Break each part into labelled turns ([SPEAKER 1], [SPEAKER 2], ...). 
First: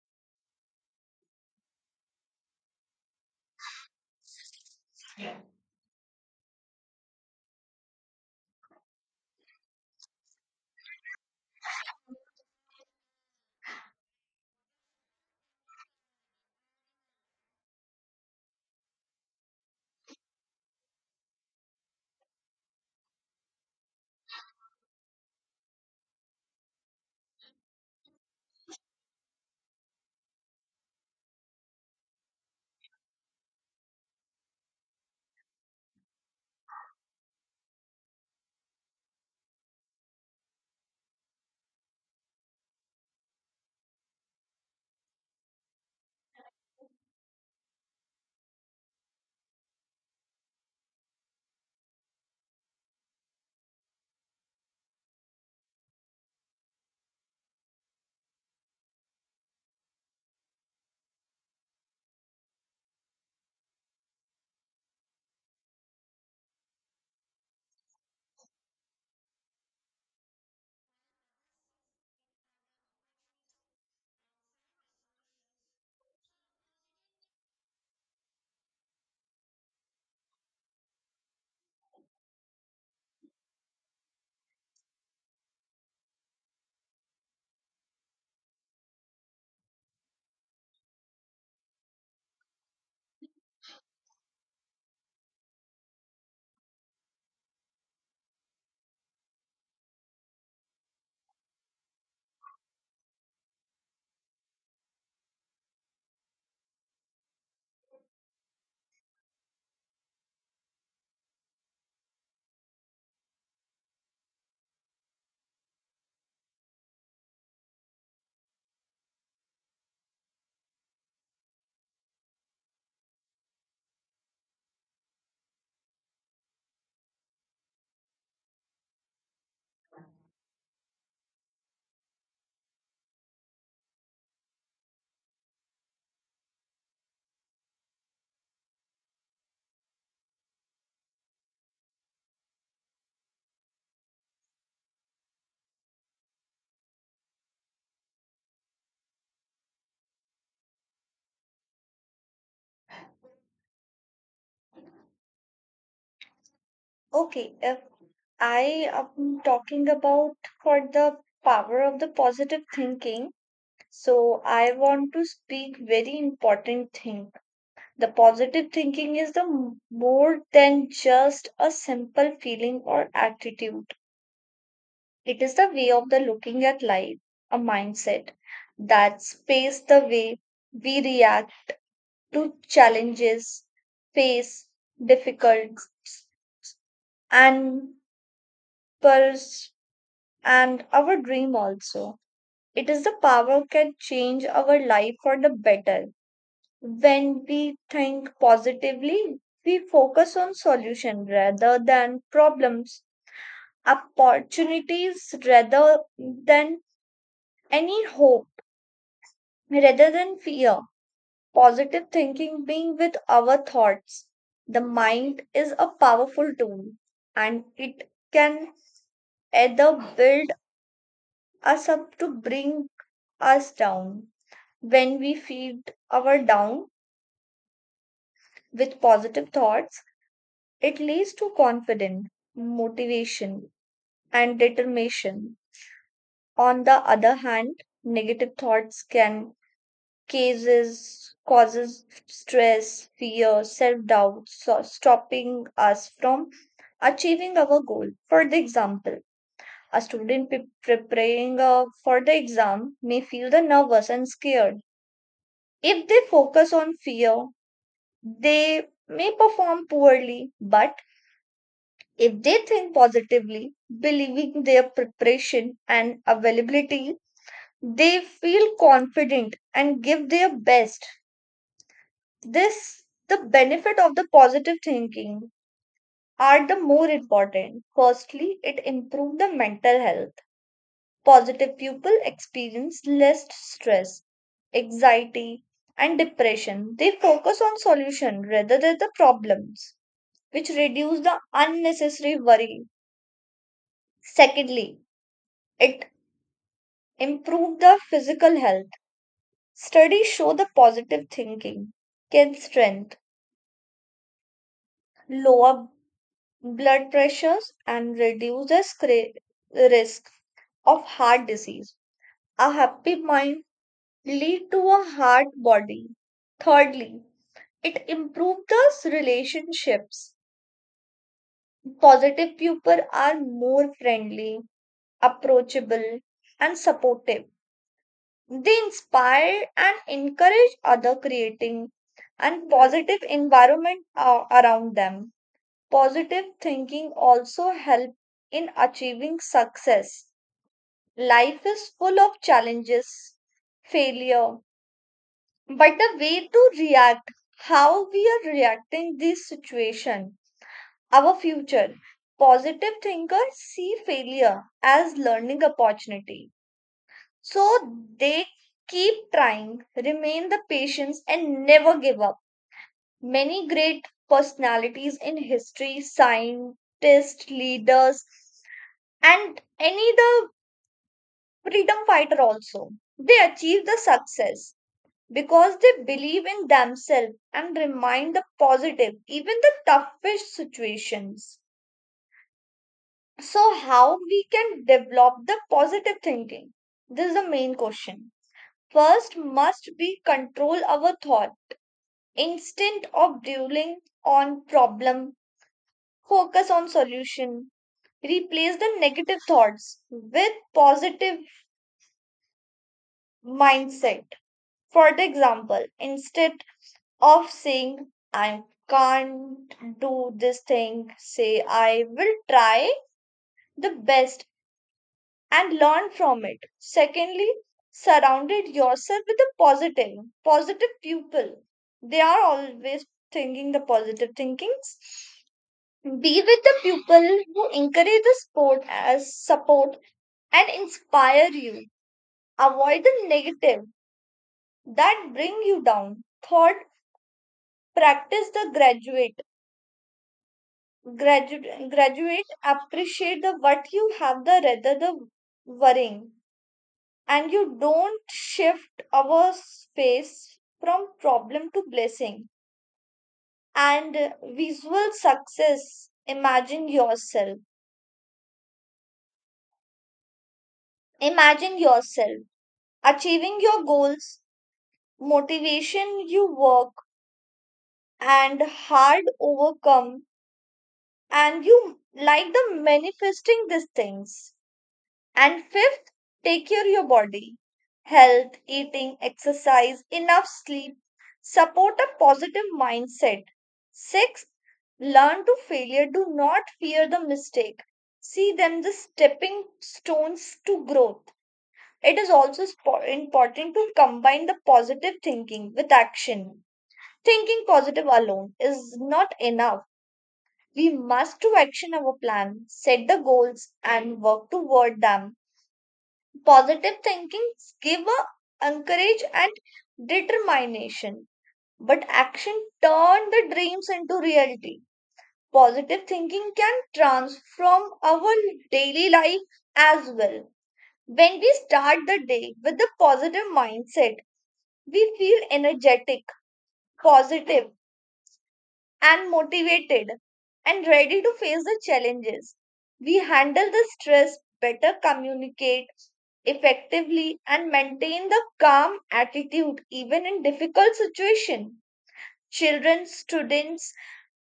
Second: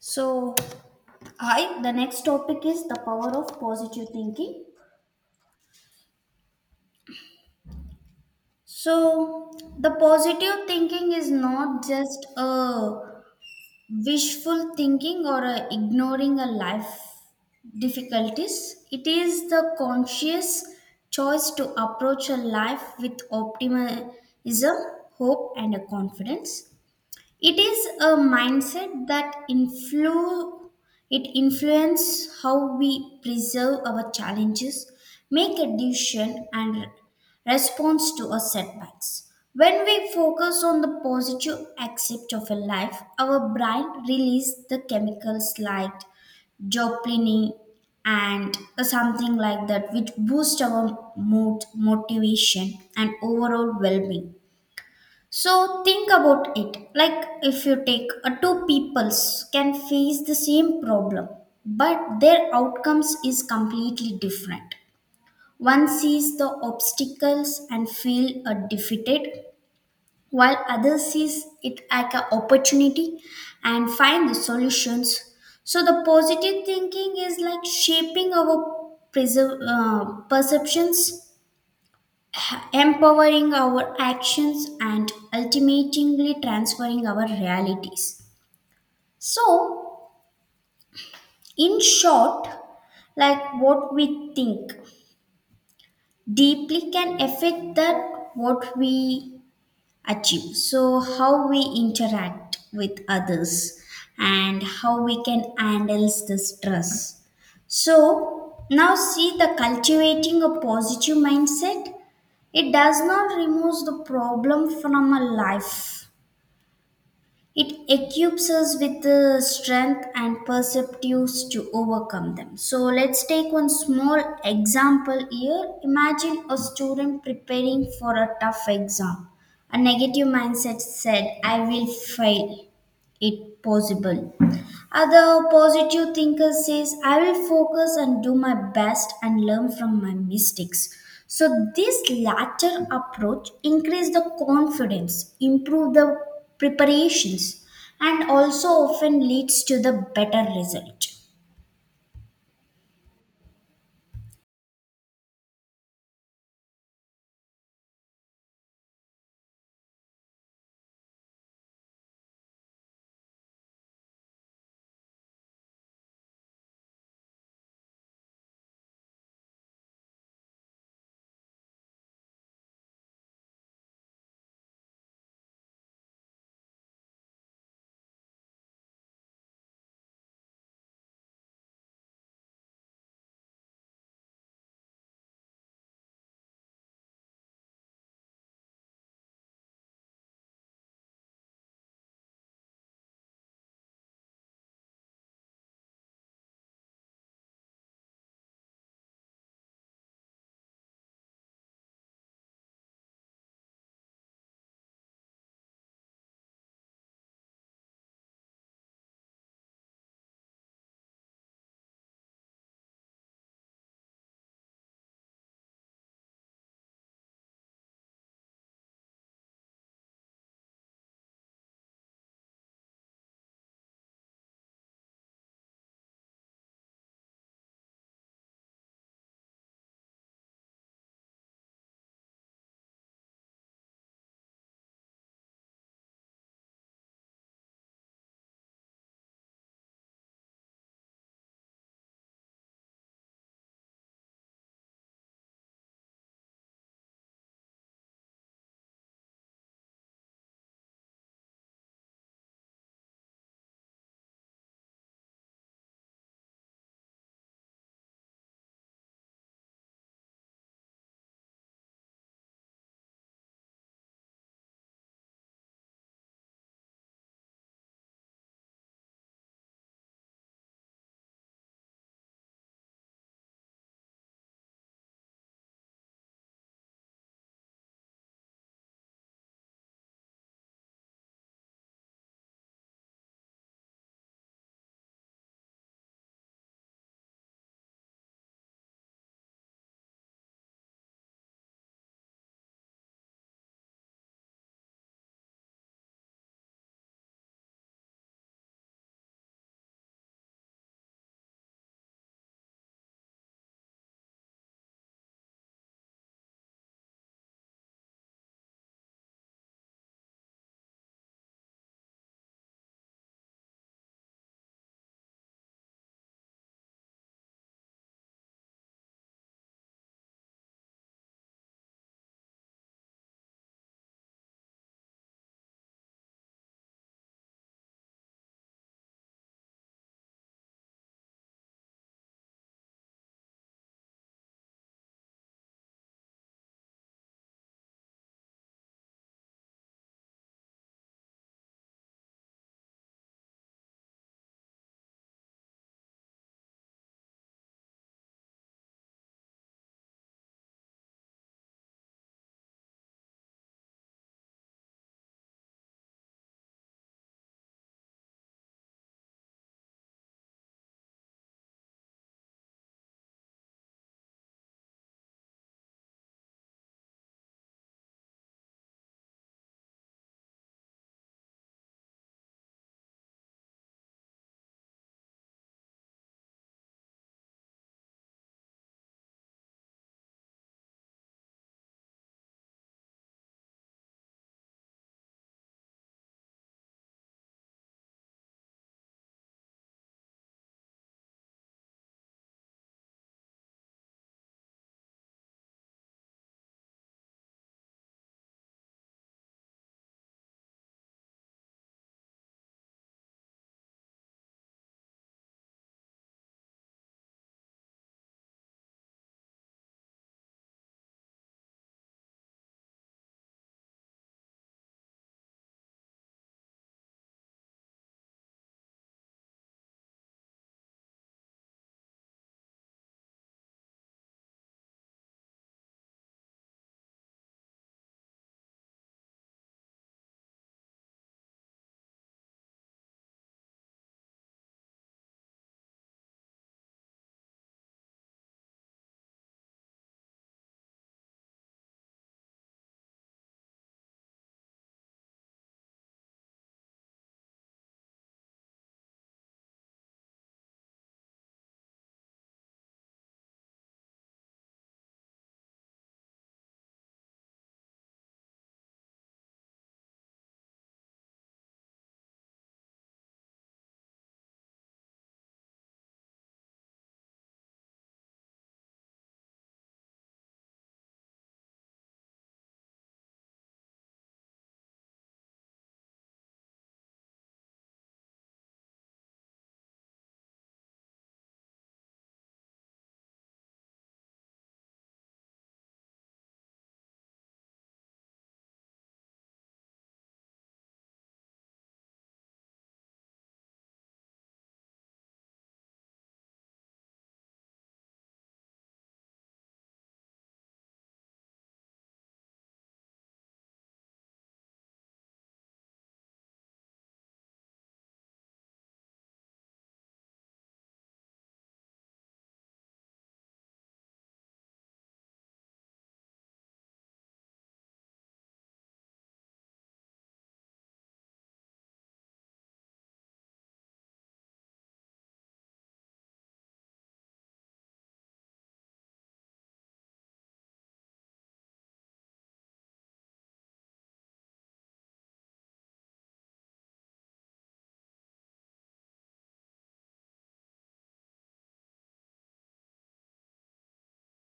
[SPEAKER 1] So, hi, the next topic is the power of positive thinking. So, the positive thinking is not just a wishful thinking or a ignoring a life difficulties. It is the conscious choice to approach a life with optimism, hope, and a confidence. It is a mindset that it influences how we preserve our challenges, make a decision, and response to our setbacks. When we focus on the positive aspect of a life, our brain releases the chemicals like dopamine and something like that, which boost our mood, motivation, and overall well-being. So think about it. Like, if you take two peoples can face the same problem, but their outcomes is completely different. One sees the obstacles and feel defeated, while other sees it as an opportunity and find the solutions. So the positive thinking is like shaping our perceptions, empowering our actions, and ultimately transferring our realities. So, in short, like, what we think deeply can affect that what we achieve. So, how we interact with others and how we can handle the stress. So now see the cultivating a positive mindset. It does not remove the problem from a life, it equips us with the strength and perceptives to overcome them. So let's take one small example here. Imagine a student preparing for a tough exam. A negative mindset said, I will fail, it possible. Other positive thinker says, I will focus and do my best and learn from my mistakes. So, this latter approach increase the confidence, improve the preparations, and also often leads to the better result.
[SPEAKER 2] Okay, if I am talking about for the power of the positive thinking, so I want to speak very important thing. The positive thinking is more than just a simple feeling or attitude. It is the way of the looking at life, a mindset that space the way we react to challenges, face difficulties, and our dream also. It is the power can change our life for the better. When we think positively, we focus on solution rather than problems, opportunities rather than any hope, rather than fear. Positive thinking being with our thoughts. The mind is a powerful tool and it can either build us up to bring us down. When we feed our down with positive thoughts, it leads to confidence, motivation, and determination. On the other hand, negative thoughts can cases causes stress, fear, self-doubt, so stopping us from achieving our goal. For the example, a student preparing for the exam may feel the nervous and scared. If they focus on fear, they may perform poorly, but if they think positively, believing their preparation and availability, they feel confident and give their best. This, the benefit of the positive thinking are the more important. Firstly, it improves the mental health. Positive people experience less stress, anxiety, and depression. They focus on solution rather than the problems which reduced the unnecessary worry. Secondly, it improved the physical health. Studies show the positive thinking can strengthen lower blood pressures and reduce the risk of heart disease. A happy mind lead to a heart body. Thirdly, it improved the relationships. Positive people are more friendly, approachable, and supportive. They inspire and encourage other creating and positive environment around them. Positive thinking also help in achieving success. Life is full of challenges, failure, but the way to react, how we are reacting this situation, our future. Positive thinkers see failure as learning opportunity. So they keep trying, remain the patience, and never give up. Many great personalities in history, scientists, leaders, and any the freedom fighter also. They achieve the success because they believe in themselves and remind the positive, even the toughest situations. So, how we can develop the positive thinking? This is the main question. First must be control our thought. Instead of dwelling on problem, focus on solution. Replace the negative thoughts with positive mindset. For the example, instead of saying I can't do this thing, say I will try the best and learn from it. Secondly, surrounded yourself with positive people. They are always thinking the positive thinkings. Be with the people who encourage the sport as support and inspire you. Avoid the negative that bring you down. Third, practice the graduate. Graduate appreciate the what you have the rather the worrying and you don't shift our space from problem to blessing and visual success imagine yourself achieving your goals motivation you work and hard overcome and you like the manifesting these things. And fifth, take care of your body. Health, eating, exercise, enough sleep, support a positive mindset. Sixth, learn to failure. Do not fear the mistake. See them the stepping stones to growth. It is also important to combine the positive thinking with action. Thinking positive alone is not enough. We must to action our plan, set the goals and work toward them. Positive thinking give a encourage and determination, but action turn the dreams into reality. Positive thinking can transform our daily life as well. When we start the day with a positive mindset, we feel energetic, positive, and motivated and ready to face the challenges. We handle the stress better, communicate effectively, and maintain the calm attitude even in difficult situations. Children, students,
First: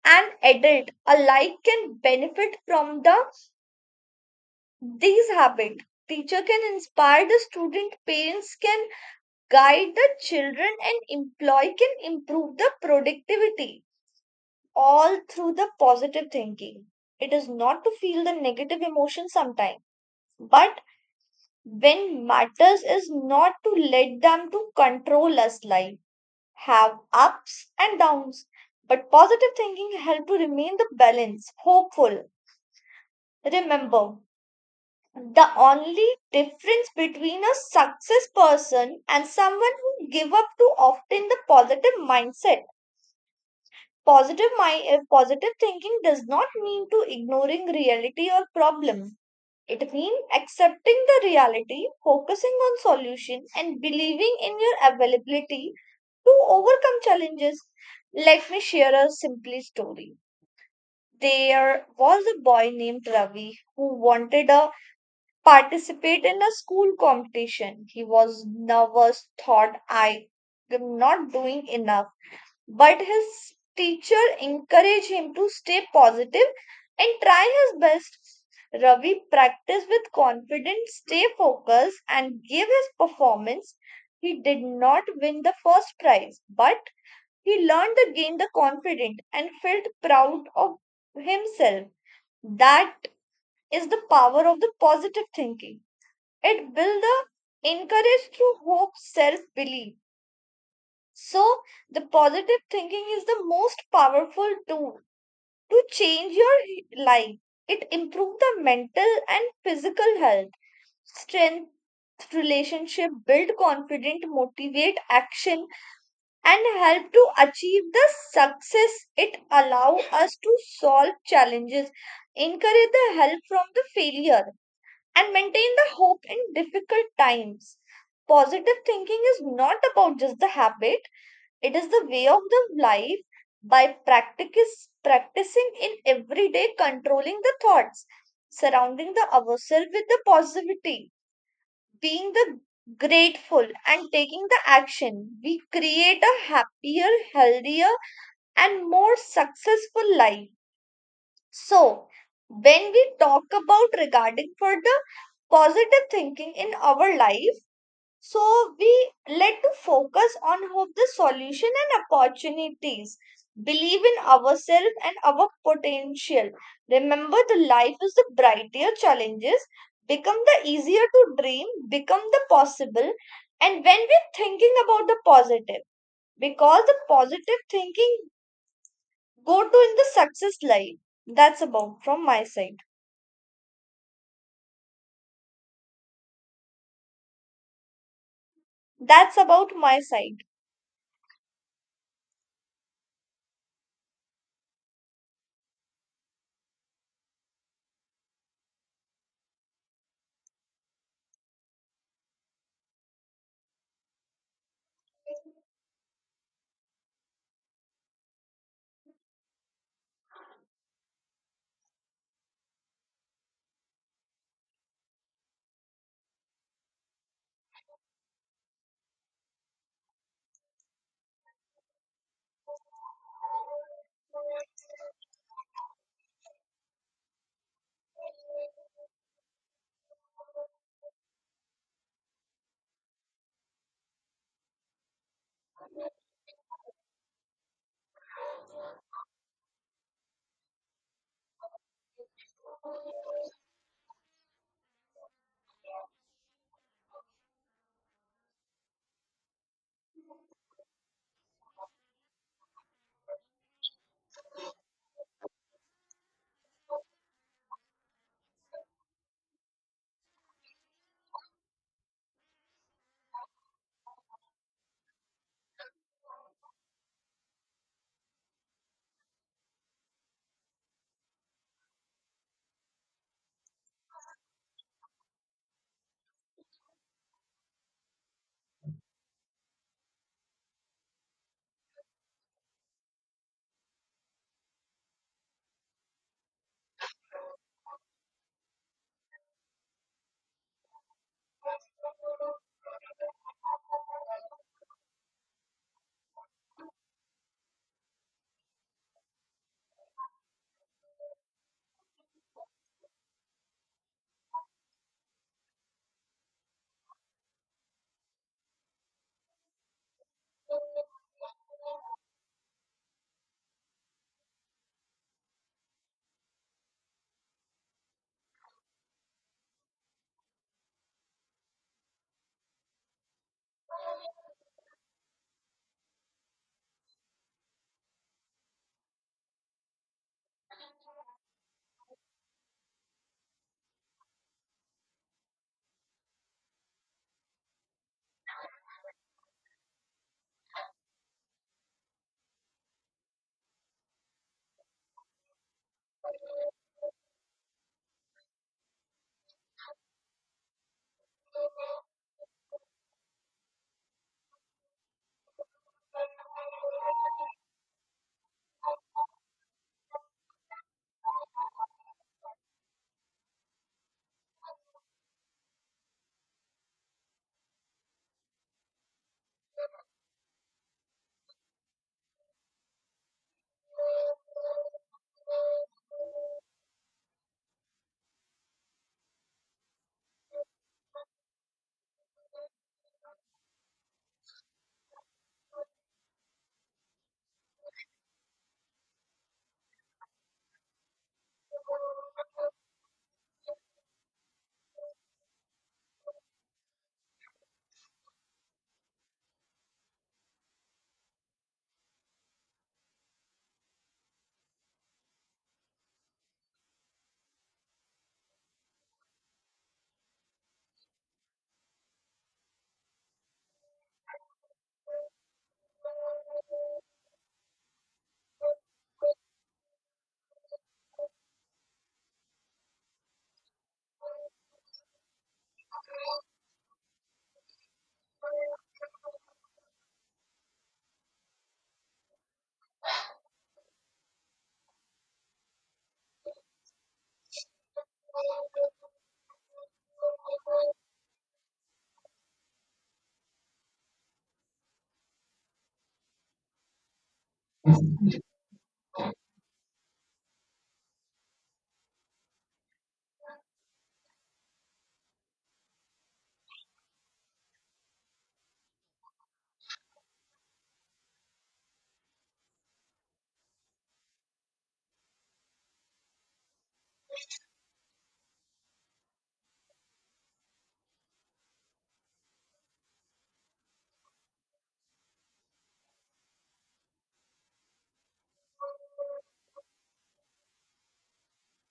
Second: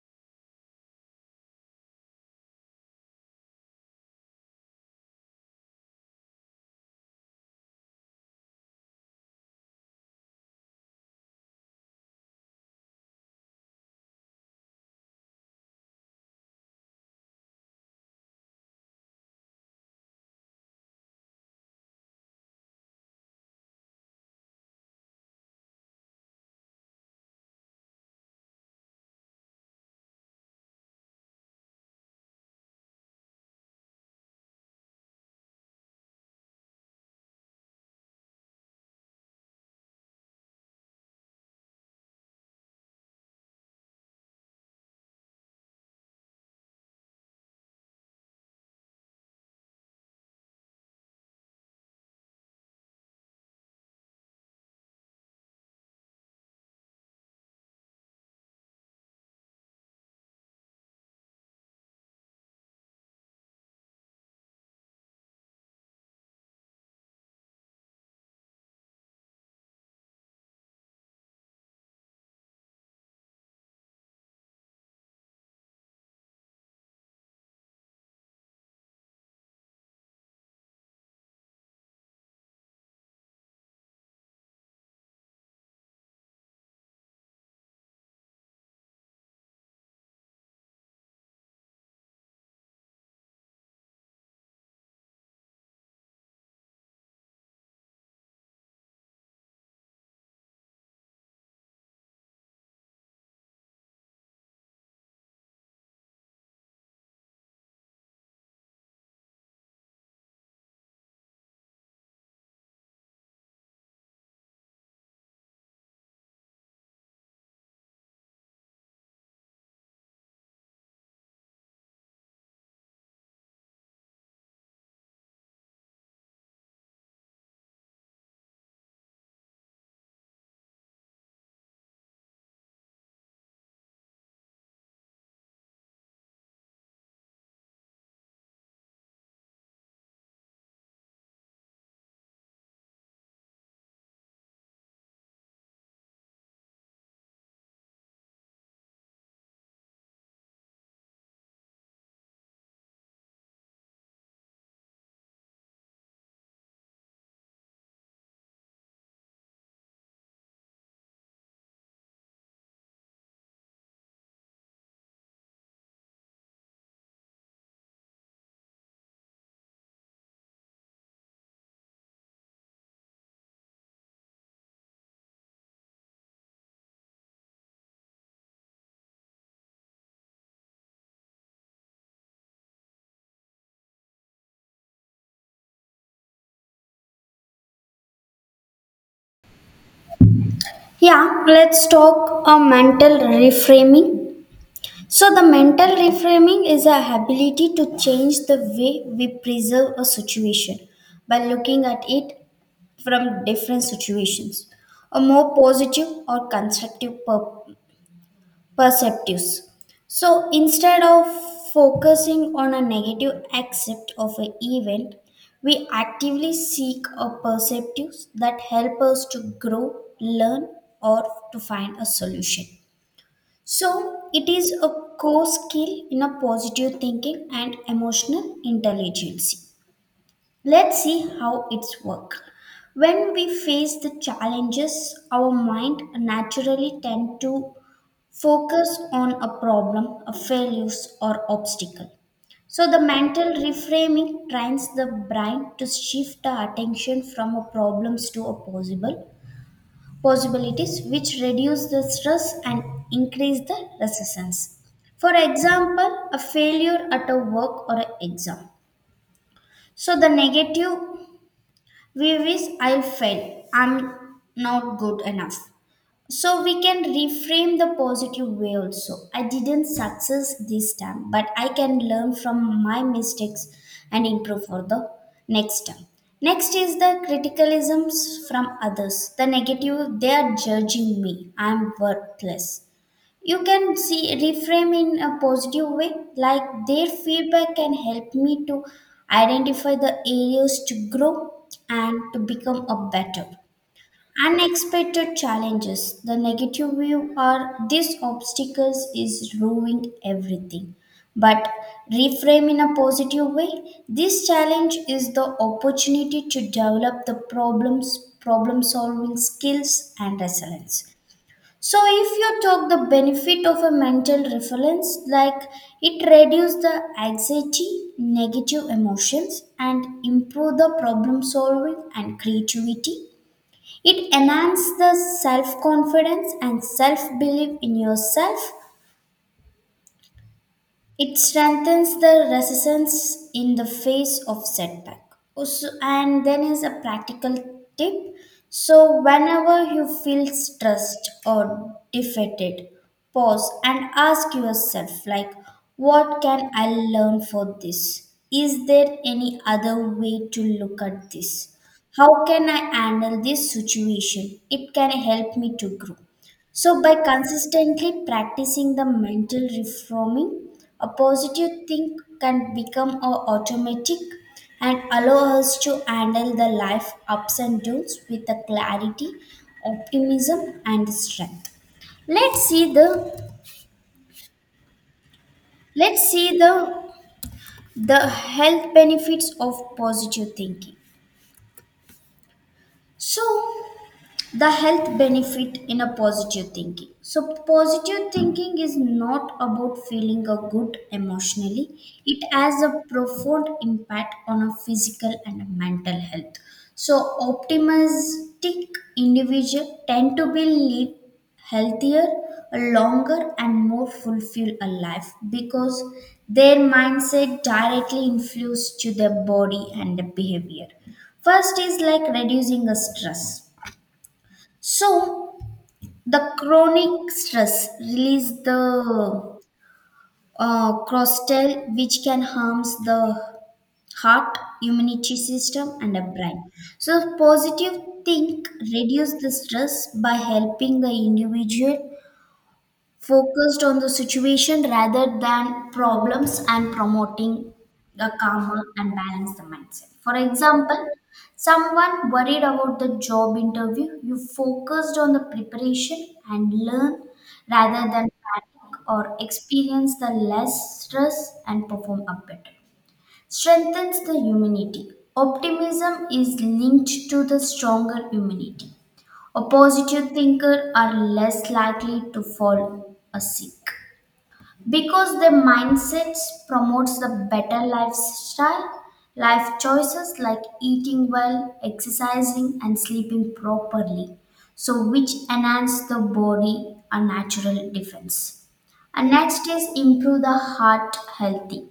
[SPEAKER 2] and adult alike can benefit from these habits. Teacher can inspire the student, parents can guide the children, and employee can improve the productivity, all through the positive thinking. It is not to feel the negative emotion sometimes, but when matters is not to let them to control us life, have ups and downs. But positive thinking help to remain the balance, hopeful. Remember, the only difference between a success person and someone who give up too often the positive mindset. Positive mind if positive thinking does not mean to ignoring reality or problem. It means accepting the reality, focusing on solution and believing in your availability to overcome challenges. Let me share a simple story. There was a boy named Ravi who wanted to participate in a school competition. He was nervous, thought I am not doing enough, but his teacher encouraged him to stay positive and try his best. Ravi practiced with confidence, stay focused, and gave his performance. He did not win the first prize, but he learned to gain the confidence and felt proud of himself. That is the power of the positive thinking. It builds the encourage through hope, self belief. So, the positive thinking is the most powerful tool to change your life. It improves the mental and physical health, strength relationship, build confident, motivate action, and help to achieve the success. It allow us to solve challenges, encourage the help from the failure, and maintain the hope in difficult times. Positive thinking is not about just the habit, it is the way of the life by practice, practicing in everyday controlling the thoughts, surrounding the ourselves with the positivity, being the grateful and taking the action. We create a happier, healthier and more successful life. So when we talk about regarding for the positive thinking in our life, so we led to focus on hope, the solution and opportunities. Believe in ourselves and our potential. Remember the life is the brighter challenges become the easier to dream, become the possible. And when we're thinking about the positive, because the positive thinking go to in the success life. That's about from my side. That's about my side.
[SPEAKER 1] Yeah, let's talk a mental reframing. So the mental reframing is the ability to change the way we preserve a situation by looking at it from different situations, a more positive or constructive perceptives. So instead of focusing on a negative aspect of an event, we actively seek a perceptives that help us to grow, learn, or to find a solution. So it is a core skill in a positive thinking and emotional intelligence. Let's see how it's work. When we face the challenges, our mind naturally tend to focus on a problem, a failures, or obstacle. So the mental reframing trains the brain to shift the attention from a problems to a possible possibilities, which reduce the stress and increase the resistance. For example, a failure at a work or an exam. So the negative, we wish, I'll fail, I'm not good enough. So we can reframe the positive way also. I didn't success this time, but I can learn from my mistakes and improve for the next time. Next is the criticisms from others. The negative, they are judging me, I'm worthless. You can see reframe in a positive way like, their feedback can help me to identify the areas to grow and to become a better. Unexpected challenges, the negative view are, these obstacles is ruining everything, but reframe in a positive way, this challenge is the opportunity to develop the problem solving skills and resilience. So if you talk the benefit of a mental reference, like, it reduce the anxiety, negative emotions, and improve the problem solving and creativity. It enhance the self confidence and self belief in yourself. It strengthens the resistance in the face of setback. So, and then is a practical tip. So whenever you feel stressed or defeated, pause and ask yourself like, what can I learn for this? Is there any other way to look at this? How can I handle this situation? It can help me to grow. So, by consistently practicing the mental reforming, a positive think can become a automatic and allow us to handle the life ups and downs with the clarity, optimism, and strength. Let's see the let's see the health benefits of positive thinking. So the health benefit in a positive thinking, so positive thinking is not about feeling a good emotionally, it has a profound impact on a physical and a mental health. So optimistic individual tend to be live healthier, longer, and more fulfilled a life, because their mindset directly influences to their body and the behavior. First is like reducing the stress. So the chronic stress release the cortisol, which can harms the heart, immunity system, and the brain. So positive think reduce the stress by helping the individual focused on the situation rather than problems and promoting the calmer and balanced mindset. For example, someone worried about the job interview, you focused on the preparation and learn rather than panic or experience the less stress and perform up better. Strengthens the immunity. Optimism is linked to the stronger immunity, a positive thinker are less likely to fall a sick because their mindsets promotes the better lifestyle, life choices like eating well, exercising, and sleeping properly, so which enhance the body a natural defense. And next is improve the heart healthy.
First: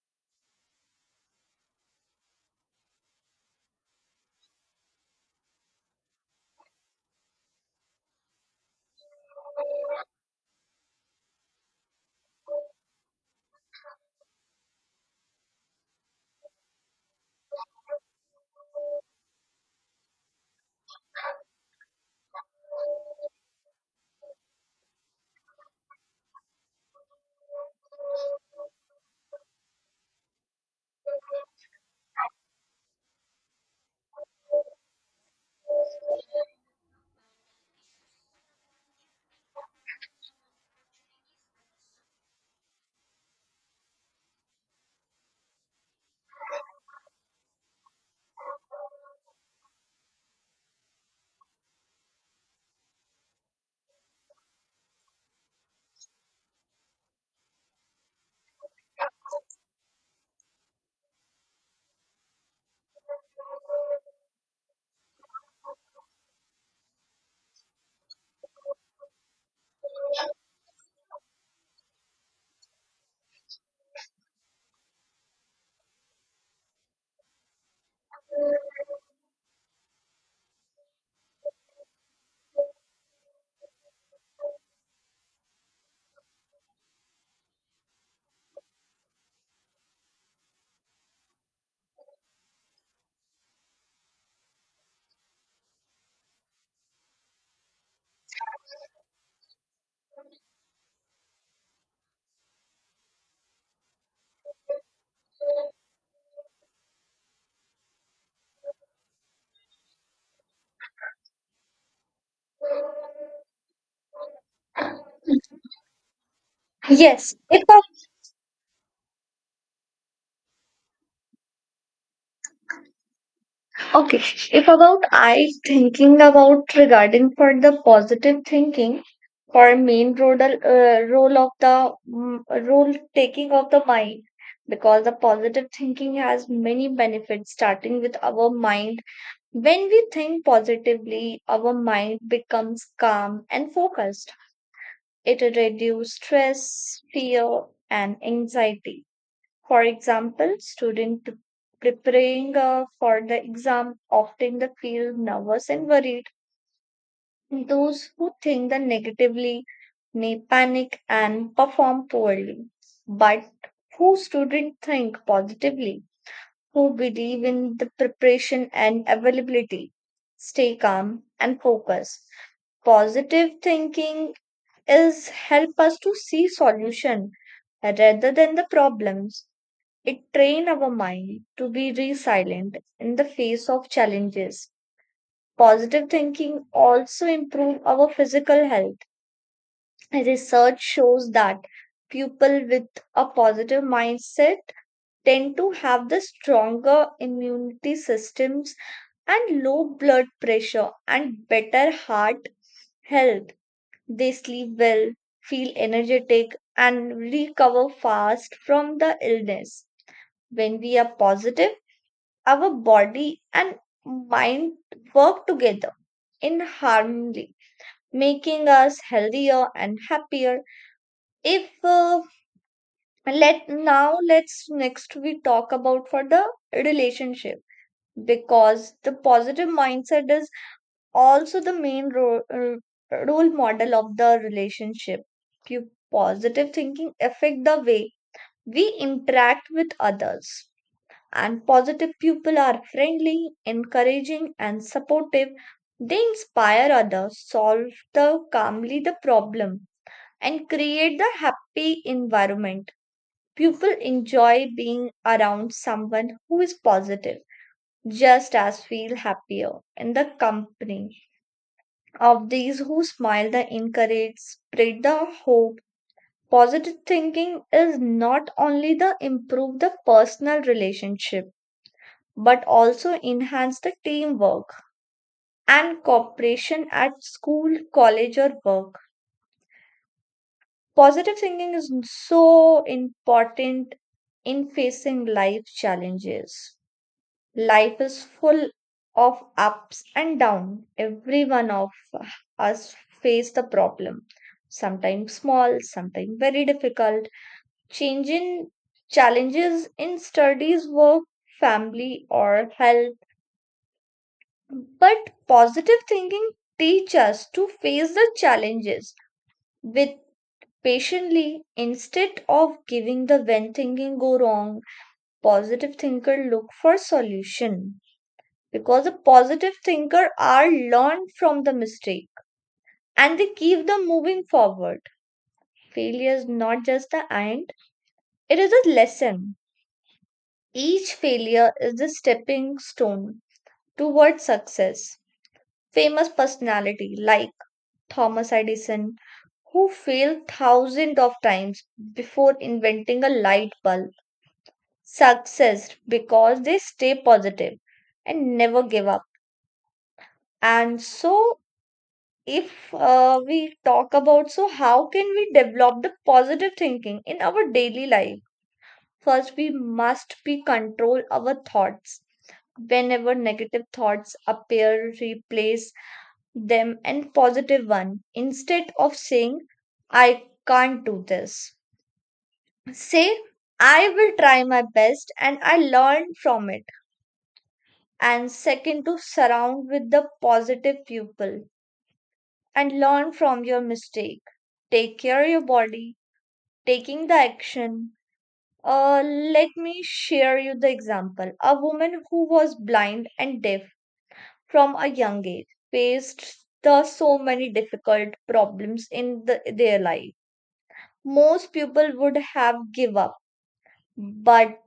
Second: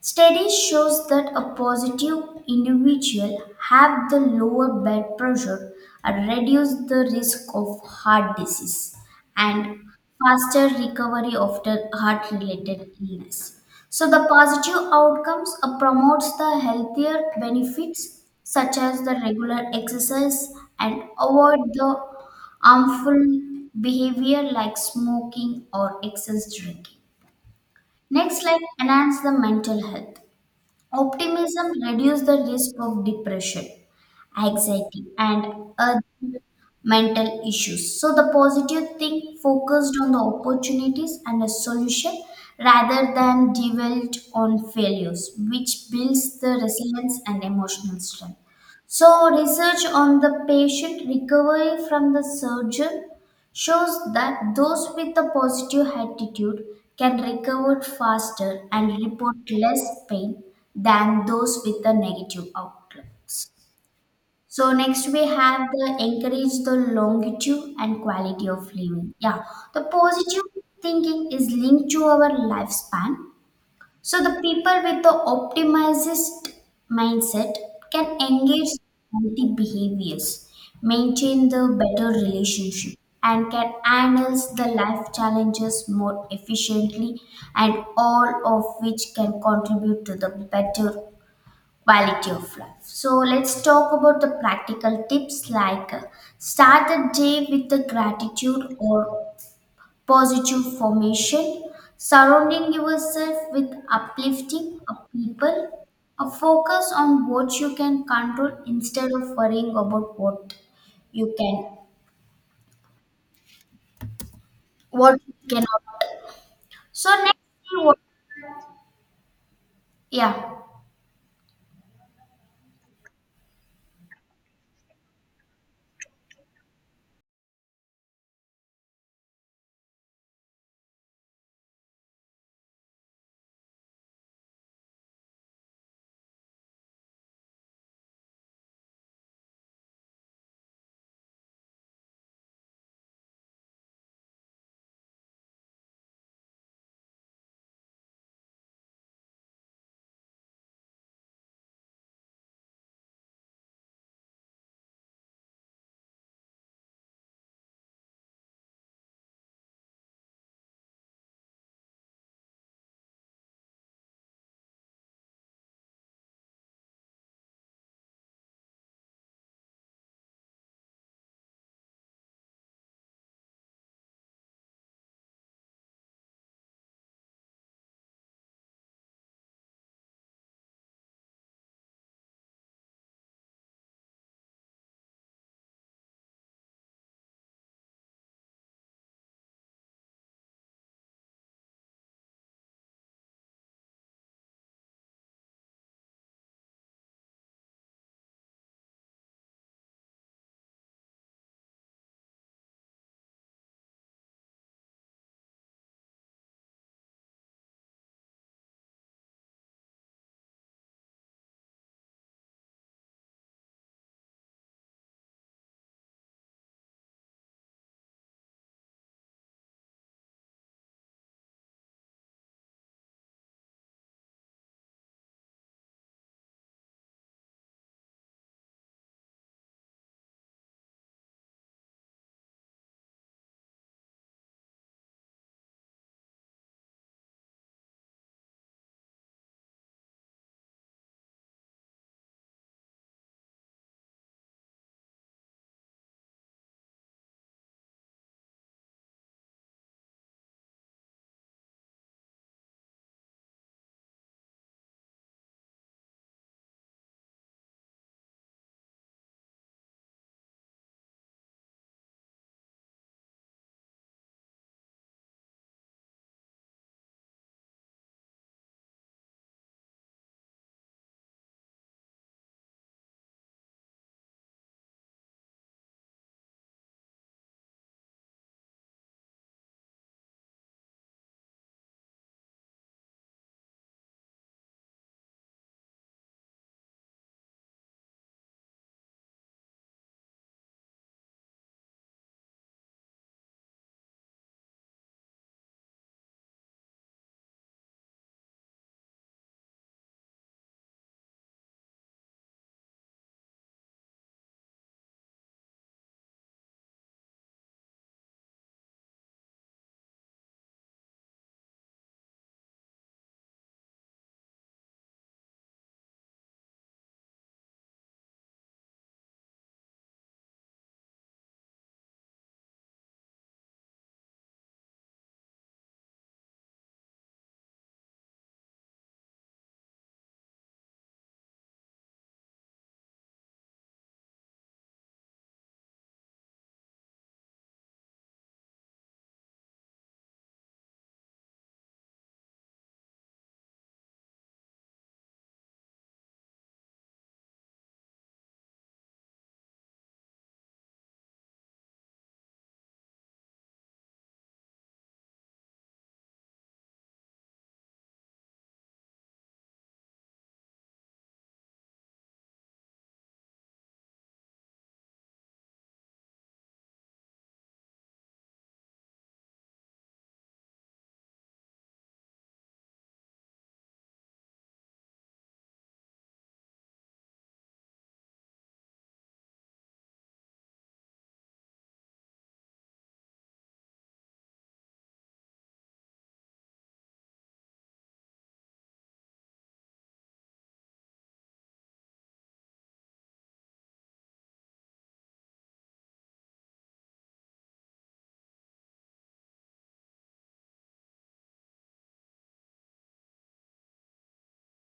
[SPEAKER 1] Studies shows that a positive individual have the lower blood pressure and reduce the risk of heart disease and faster recovery after heart related illness. So the positive outcomes promotes the healthier benefits such as the regular exercise and avoid the harmful behavior like smoking or excess drinking. Next, like, enhance the mental health. Optimism reduces the risk of depression, anxiety, and other mental issues. So the positive thing focused on the opportunities and a solution rather than dwelt on failures, which builds the resilience and emotional strength. So research on the patient recovery from the surgeon shows that those with a positive attitude can recover faster and report less pain than those with a negative outlook. So next we have the encourage the longitude and quality of living. Yeah, the positive thinking is linked to our lifespan, so the people with the optimized mindset can engage in healthy behaviors, maintain the better relationship, and can handle the life challenges more efficiently, and all of which can contribute to the better quality of life. So let's talk about the practical tips like, start the day with the gratitude or positive formation, surrounding yourself with uplifting people, a focus on what you can control instead of worrying about what you can, what you cannot. So
[SPEAKER 2] Yes,
[SPEAKER 1] next,
[SPEAKER 2] it
[SPEAKER 1] we want-
[SPEAKER 2] was.
[SPEAKER 1] yeah.
[SPEAKER 2] Okay, if about I thinking about regarding for the positive thinking for main role role of the role taking of the mind because the positive thinking has many benefits starting with our mind. When we think positively, our mind becomes calm and focused. It reduces stress, fear, and anxiety. For example, student preparing for the exam often they feel nervous and worried. Those who think the negatively may panic and perform poorly. But who student think positively, who believe in the preparation and availability, stay calm and focus. Positive thinking is help us to see solution rather than the problems. It trains our mind to be resilient in the face of challenges. Positive thinking also improves our physical health. Research shows that people with a positive mindset tend to have the stronger immunity systems and low blood pressure and better heart health. They sleep well, feel energetic, and recover fast from the illness. When we are positive, our body and mind work together in harmony making us healthier and happier. If uh, let's next we talk about for the relationship because the positive mindset is also the main role model of the relationship. Your positive thinking affect the way we interact with others and positive people are friendly, encouraging, and supportive. They inspire others, solve the calmly the problem, and create the happy environment. People enjoy being around someone who is positive, just as feel happier in the company of these who smile, the encourage, spread the hope. Positive thinking is not only the improve the personal relationship but also enhance the teamwork and cooperation at school, college, or work. Positive thinking is so important in facing life challenges. Life is full of ups and downs. Every one of us face the problem. Sometimes small, sometimes very difficult. Changing challenges in studies, work, family, or health. But positive thinking teaches us to face the challenges with patiently instead of giving the when thinking go wrong. Positive thinker look for solution because a positive thinker are learned from the mistake and they keep them moving forward. Failure is not just the end; it is a lesson. Each failure is the stepping stone towards success. Famous personality like Thomas Edison, who failed thousands of times before inventing a light bulb. Success because they stay positive and never give up. And so, if we talk about so, how can we develop the positive thinking in our daily life? First, we must be control our thoughts. Whenever negative thoughts appear, replace them and positive one instead of saying I can't do this. Say I will try my best and I learn from it. And second to surround with the positive people and learn from your mistake. Take care of your body, taking the action. Let me share you the example. A woman who was blind and deaf from a young age faced the so many difficult problems in the, their life. Most people would have give up, but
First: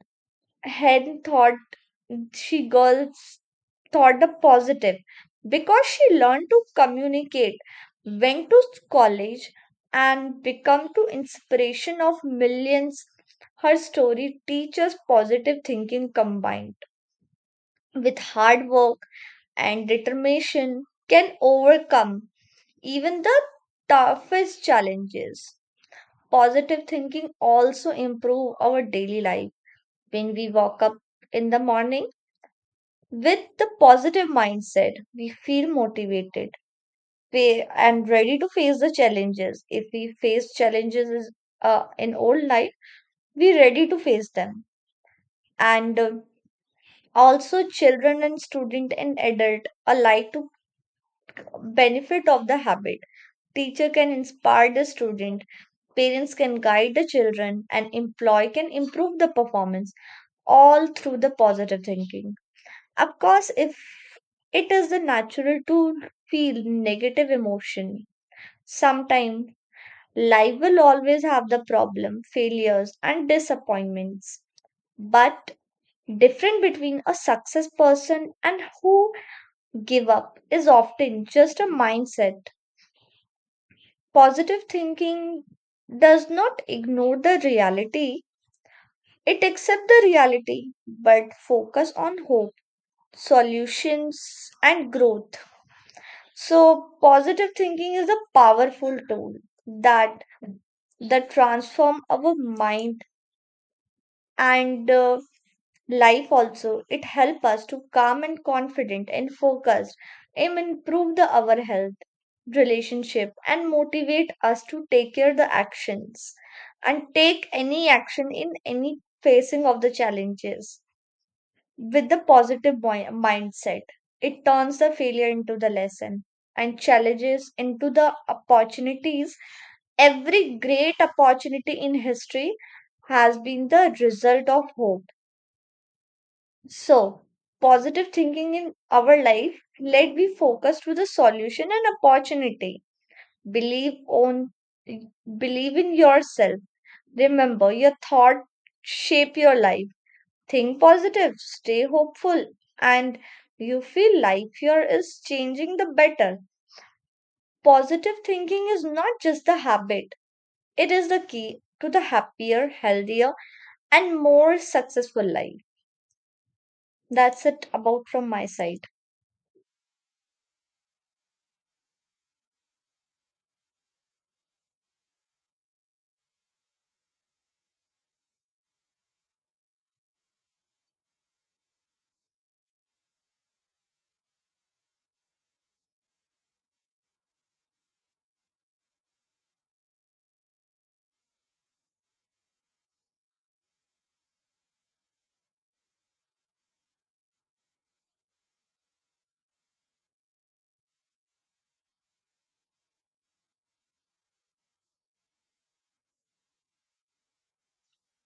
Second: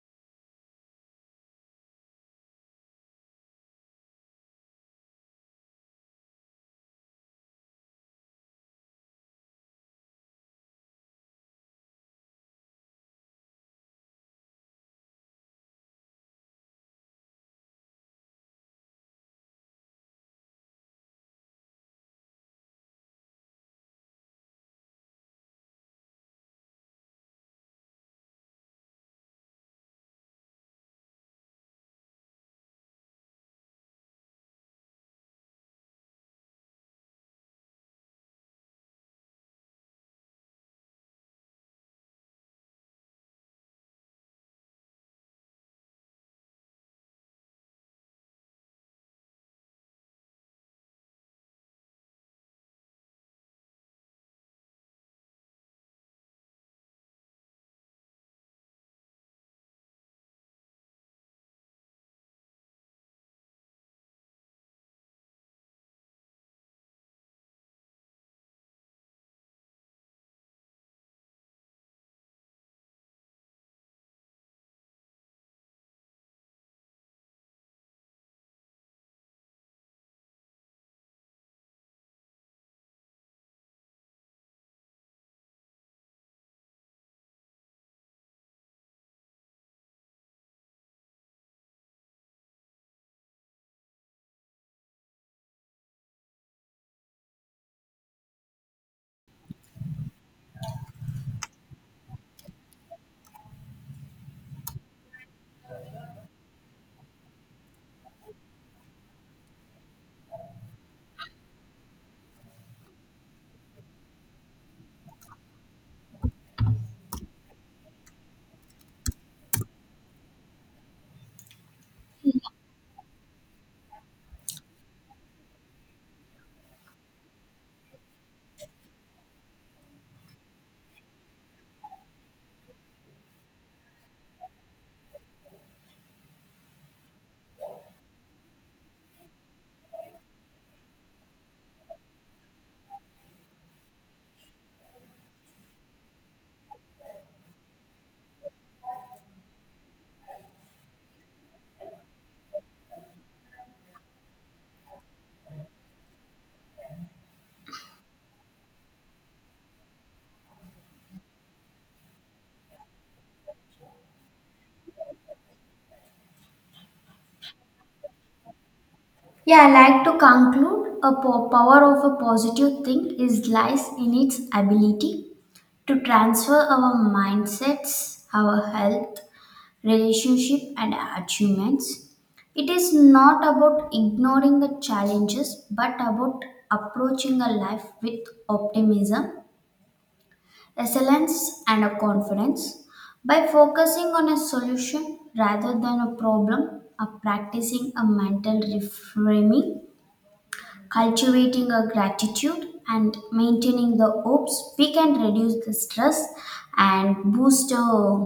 [SPEAKER 2] Hen thought she girls thought the positive because she learned to communicate, went to college, and become to inspiration of millions. Her story teaches positive thinking combined with hard work and determination can overcome even the toughest challenges. Positive thinking also improve our daily life. When we walk up in the morning with the positive mindset, we feel motivated and ready to face the challenges. If we face challenges in old life, we're ready to face them. And also, children and student and adult alike to benefit of the habit. Teacher can inspire the student, parents can guide the children, and employee can improve the performance all through the positive thinking. Of course, if it is the natural to feel negative emotion, sometimes life will always have the problem, failures, and disappointments. But different between a success person and who give up is often just a mindset. Positive thinking does not ignore the reality. It accepts the reality but focus on hope, solutions and growth. So positive thinking is a powerful tool that that transform our mind and life also. It help us to calm and confident and focused and improve the our health relationship and motivate us to take care the actions and take any action in any facing of the challenges with the mindset, it turns the failure into the lesson and challenges into the opportunities. Every great opportunity in history has been the result of hope. So, positive thinking in our life, let be focused to the solution and opportunity. Believe on believe in yourself. Remember, your thought shape your life. Think positive, stay hopeful, and you feel life here is changing the better. Positive thinking is not just the habit, it is the key to the happier, healthier, and more successful life. That's it about from my side.
[SPEAKER 1] Yeah, I like to conclude a power of a positive think is lies in its ability to transfer our mindsets, our health, relationship, and achievements. It is not about ignoring the challenges but about approaching a life with optimism, resilience, and a confidence. By focusing on a solution rather than a problem, a practicing a mental reframing, cultivating a gratitude, and maintaining the hopes, we can reduce the stress and boost uh,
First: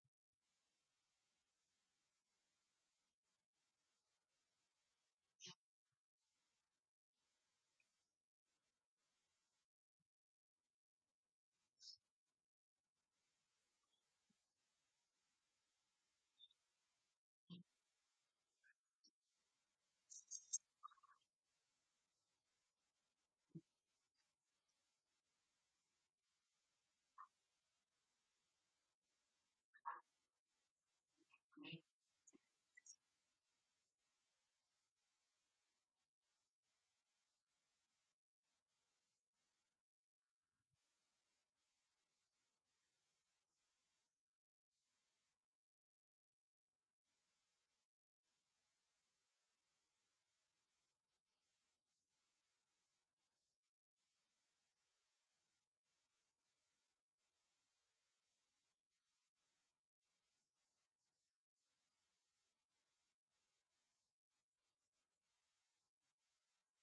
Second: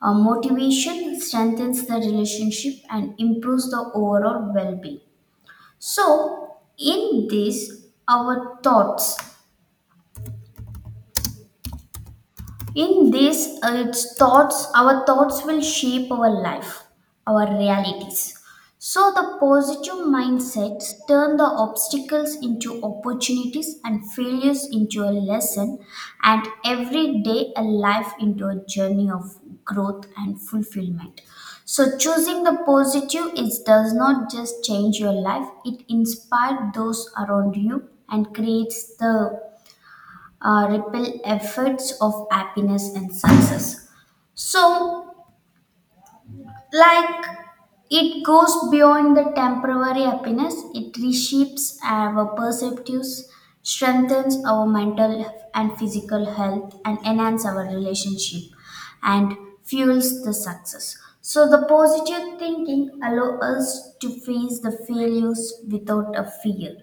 [SPEAKER 1] uh, motivation, strengthens the relationship, and improves the overall well being. So, in this, our thoughts In this, it's thoughts, our thoughts will shape our life, our realities. So the positive mindsets turn the obstacles into opportunities and failures into a lesson, and every day a life into a journey of growth and fulfillment. So choosing the positive is does not just change your life, it inspires those around you and creates the repel efforts of happiness and success. So, like, it goes beyond the temporary happiness, it reshapes our perceptives, strengthens our mental and physical health, and enhance our relationship and fuels the success. So the positive thinking allows us to face the failures without a fear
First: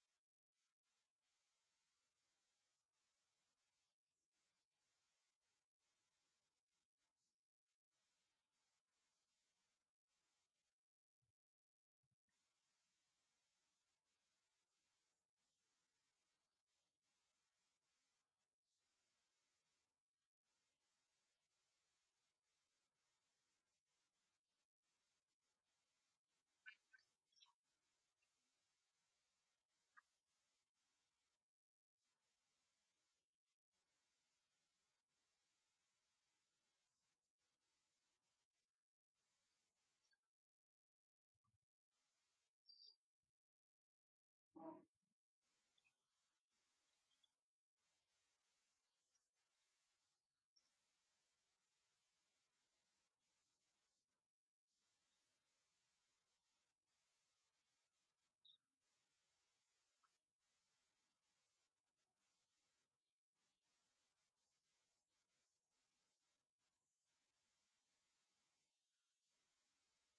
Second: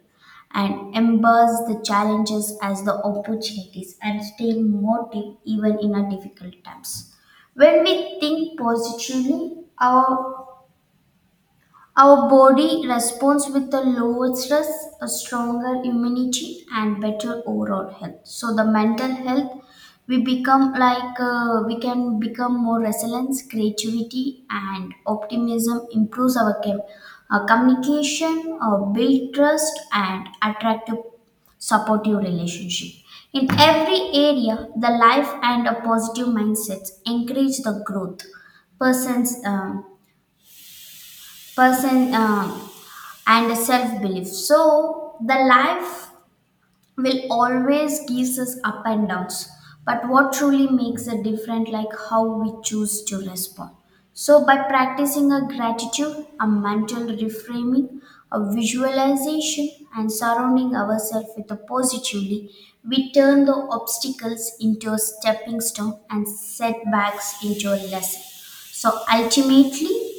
[SPEAKER 1] and embrace the challenges as the opportunities and stay motive even in a difficult times. When we think positively, our body responds with a lower stress, a stronger immunity, and better overall health. So the mental health, we become like, we can become more resilience, creativity, and optimism. Improves our communication, build trust, and attract a supportive relationship. In every area, the life and a positive mindsets encourage the growth. Persons, um, person. And self belief. So the life will always gives us up and downs. But what truly makes a difference, like, how we choose to respond. So by practicing a gratitude, a mental reframing, a visualization, and surrounding ourselves with a positively, we turn the obstacles into a stepping stone and setbacks into a lesson. So ultimately,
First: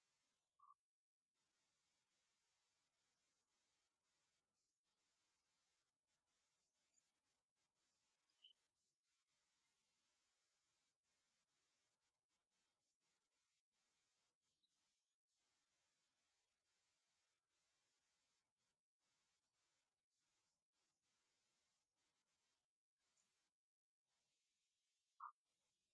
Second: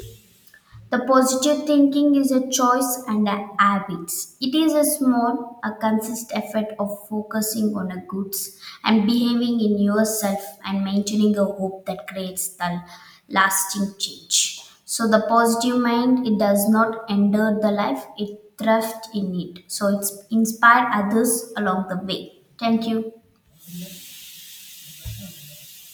[SPEAKER 1] the positive thinking is a choice and a habit. It is a small, a consistent effort of focusing on a goods and behaving in yourself and maintaining a hope that creates the lasting change. So the positive mind, it does not endure the life, it thrives in it. So it's inspire others along the way. Thank you.